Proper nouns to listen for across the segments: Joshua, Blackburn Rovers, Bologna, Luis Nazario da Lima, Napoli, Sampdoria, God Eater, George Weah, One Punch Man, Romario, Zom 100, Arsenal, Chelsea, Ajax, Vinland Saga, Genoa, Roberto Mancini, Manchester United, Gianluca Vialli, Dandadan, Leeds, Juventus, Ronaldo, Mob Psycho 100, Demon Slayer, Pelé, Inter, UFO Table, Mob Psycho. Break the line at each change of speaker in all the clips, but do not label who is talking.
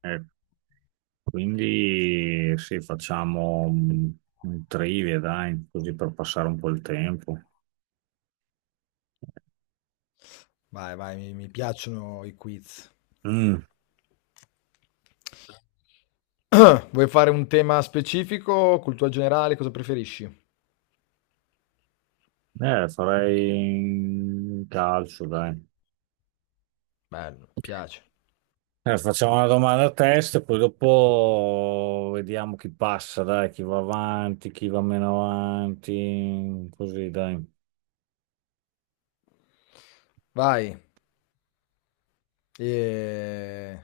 Ecco, quindi sì, facciamo un trivia, dai, così per passare un po' il tempo.
Vai, vai, mi piacciono i quiz.
Mm,
Vuoi fare un tema specifico, cultura generale, cosa preferisci?
Farei calcio, dai.
Bello, mi piace.
Facciamo una domanda a testa, poi dopo vediamo chi passa, dai, chi va avanti, chi va meno avanti, così, dai.
Vai. E...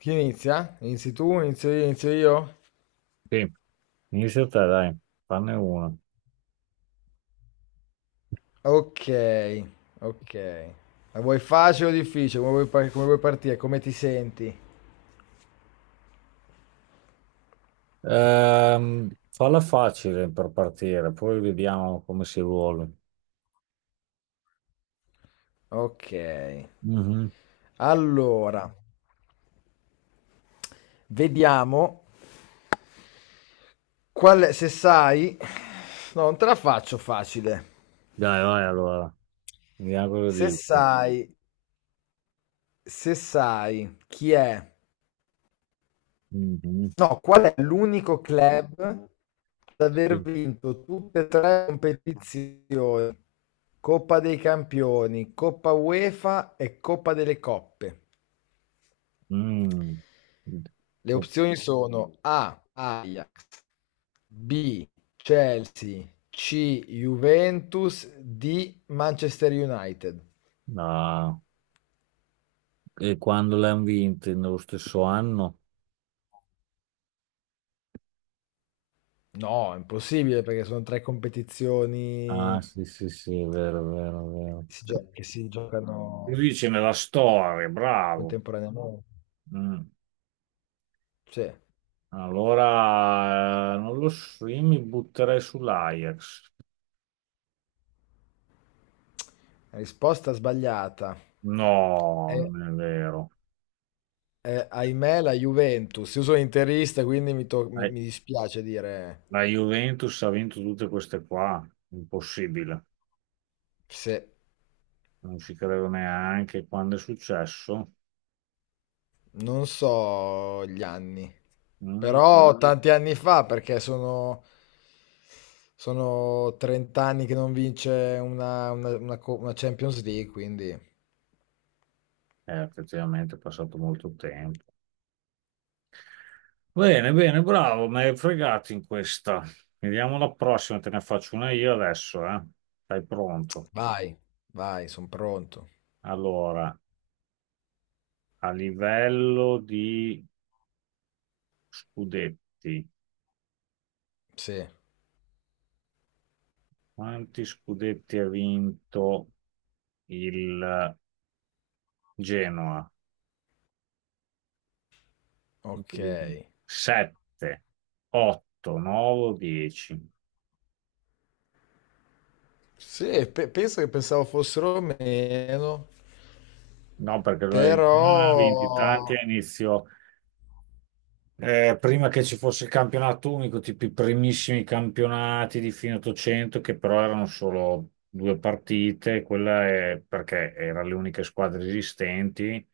Chi inizia? Inizi tu, inizio io, inizio io?
Sì, inizia te, dai, fanne una.
Ok, ok. La vuoi facile o difficile? Come vuoi, come vuoi partire? Come ti senti?
Falla facile per partire, poi vediamo come si vuole.
Ok.
Mhm.
Allora, vediamo se sai... No, non te la faccio facile.
Dai, vai allora. Mi auguro
Se
di.
sai se sai chi è,
Mhm,
no, qual è l'unico club ad aver
sì.
vinto tutte e tre le competizioni, Coppa dei Campioni, Coppa UEFA e Coppa delle Coppe.
Mm.
Le
Co-
opzioni sono A, Ajax, B, Chelsea, C, Juventus, D, Manchester United.
Ah, e quando l'hanno vinto? Nello stesso anno?
No, è impossibile perché sono tre competizioni
Ah, sì, sì, sì, è vero, è vero, è vero.
che si giocano.
Lui dice nella storia, bravo.
Contemporaneamente.
Mm.
Sì.
Allora, non lo so, io mi butterei sull'Ajax.
La risposta sbagliata.
No,
Eh,
non è vero.
ahimè, la Juventus. Io sono interista, quindi mi, to- mi-
Eh,
mi dispiace dire
La Juventus ha vinto tutte queste qua, impossibile.
se
Non ci credo neanche quando è successo.
non so gli anni. Però tanti anni fa, perché sono 30 anni che non vince una Champions League, quindi
Effettivamente è passato molto tempo. Bene, bene, bravo, mi hai fregato in questa. Vediamo la prossima, te ne faccio una io adesso, eh. Sei pronto?
vai, vai, sono pronto.
Allora, a livello di scudetti,
Sì,
quanti scudetti ha vinto il Genoa?
ok.
7, 8, 9, 10.
Sì, penso che pensavo fossero meno,
No, perché il Genoa ha vinti tanti
però...
a inizio. Prima che ci fosse il campionato unico, tipo i primissimi campionati di fine 800, che però erano solo due partite, quella è perché erano le uniche squadre esistenti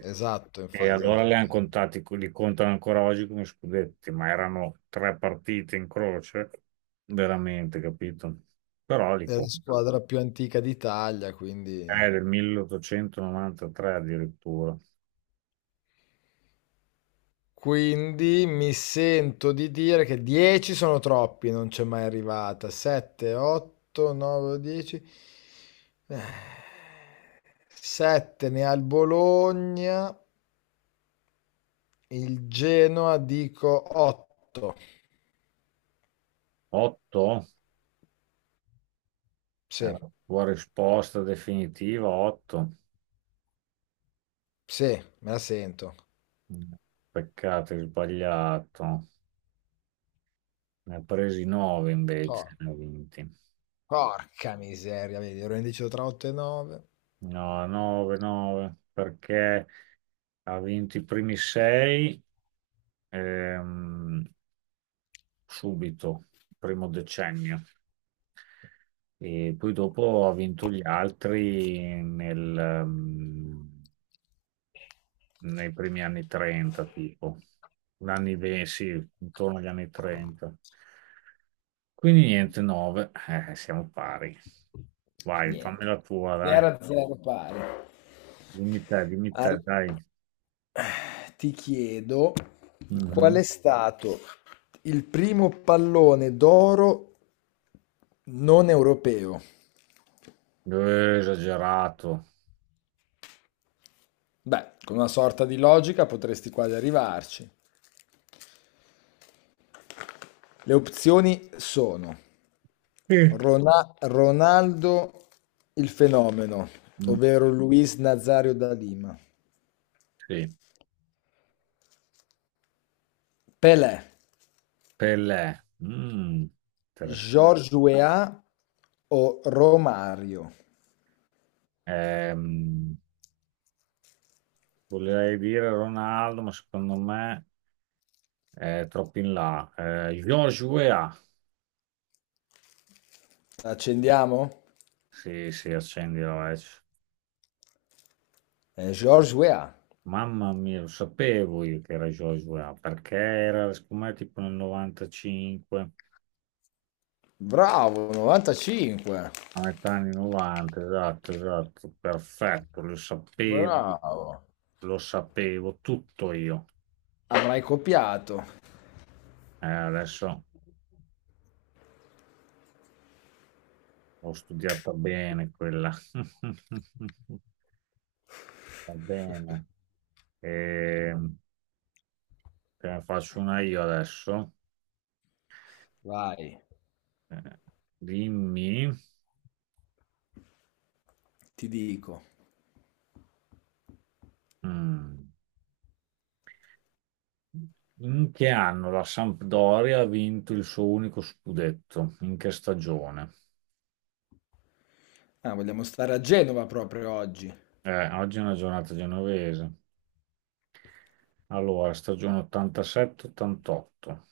Esatto,
e
infa- esatto,
allora le hanno
infatti,
contati, li contano ancora oggi come scudetti, ma erano tre partite in croce, veramente, capito? Però li
è la
contano.
squadra più antica d'Italia, quindi...
È del 1893 addirittura.
Quindi mi sento di dire che 10 sono troppi, non c'è mai arrivata. 7, 8, 9, 10. 7 ne ha il Bologna, il Genoa dico 8.
8 è
Sì,
la tua risposta definitiva, 8.
sì, me la sento.
Mm. Peccato, hai sbagliato. Ne ha presi 9 invece, ne ha vinti.
Porca miseria, vedi, ero indeciso tra 8 e 9.
No, 9, 9, perché ha vinto i primi 6 subito, primo decennio. E poi dopo ha vinto gli altri nei primi anni 30, tipo, gli anni 20, sì, intorno agli anni 30. Quindi niente, 9, siamo pari. Vai, fammi
Niente.
la tua, dai.
0 a 0 pari.
Dimmi te,
Al-
dai.
Ti chiedo qual
Mhm.
è stato il primo pallone d'oro non europeo?
Esagerato.
Beh, con una sorta di logica potresti quasi arrivarci. Le opzioni sono
Mm.
Ronaldo il fenomeno,
Mm,
ovvero Luis Nazario da Lima,
sì,
Pelé,
Pelé. Mm,
George
interessante.
o Romario?
Ehm, Volevo dire Ronaldo, ma secondo me è troppo in là. Joshua.
Accendiamo?
Sì, sì, accendi la vecchia.
George Weah.
Mamma mia, lo sapevo io che era George Weah, perché era, secondo me, tipo nel 95,
Bravo, 95.
a metà anni 90, esatto, esatto, perfetto,
Bravo.
lo sapevo tutto io.
Avrai copiato.
Adesso ho studiata bene quella. Va bene. E, te ne faccio una io adesso.
Vai,
Eh, Dimmi.
ti dico.
Mm. In che anno la Sampdoria ha vinto il suo unico scudetto? In che stagione?
Ah, vogliamo stare a Genova proprio oggi.
Oggi è una giornata genovese. Allora, stagione 87-88,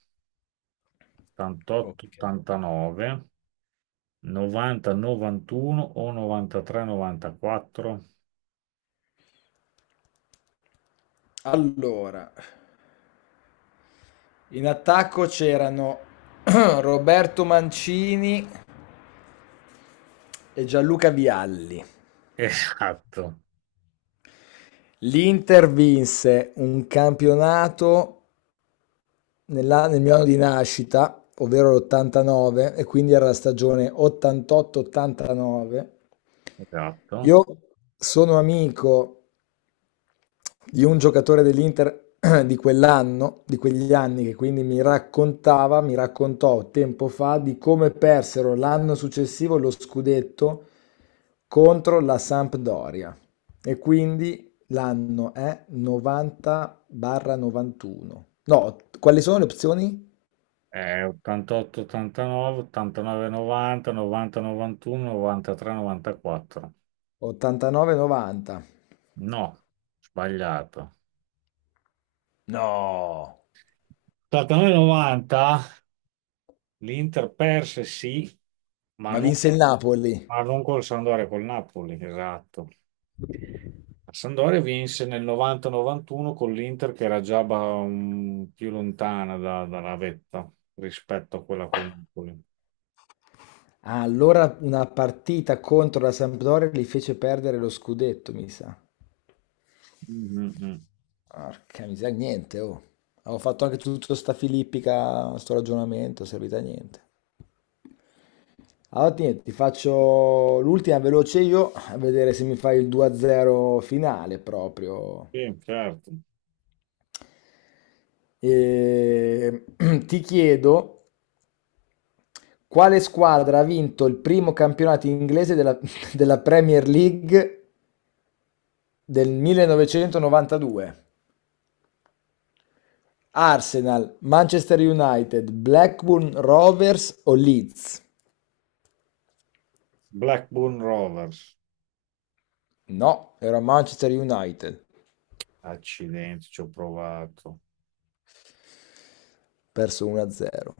Ok.
88-89, 90-91 o 93-94?
Allora, in attacco c'erano Roberto Mancini e Gianluca Vialli.
Esatto,
L'Inter vinse un campionato nel mio anno di nascita, ovvero l'89, e quindi era la stagione 88-89.
esatto.
Io sono amico di un giocatore dell'Inter di quell'anno, di quegli anni, che quindi mi raccontava, mi raccontò tempo fa di come persero l'anno successivo lo scudetto contro la Sampdoria. E quindi l'anno è 90-91. No, quali sono le opzioni?
88-89, 89-90, 90-91, 93-94.
89-90.
No, sbagliato.
No!
89-90 l'Inter perse sì, ma
Ma
non,
vinse il Napoli.
ma non col Sampdoria, col Napoli, esatto. La Sampdoria vinse nel 90-91 con l'Inter che era già più lontana dalla vetta rispetto a quella col Napoli.
Ah, allora una partita contro la Sampdoria gli fece perdere lo scudetto, mi sa.
Mm, mm, mm.
Porca miseria, niente, oh. Avevo fatto anche tutto sta filippica, sto ragionamento, è servita a niente. Allora, niente, ti faccio l'ultima veloce io, a vedere se mi fai il 2-0 finale proprio.
Sì, certo.
E... Ti chiedo, quale squadra ha vinto il primo campionato inglese della, della, Premier League del 1992? Arsenal, Manchester United, Blackburn Rovers o Leeds?
Blackburn Rovers,
No, era Manchester United,
accidenti, ci ho provato.
perso 1-0.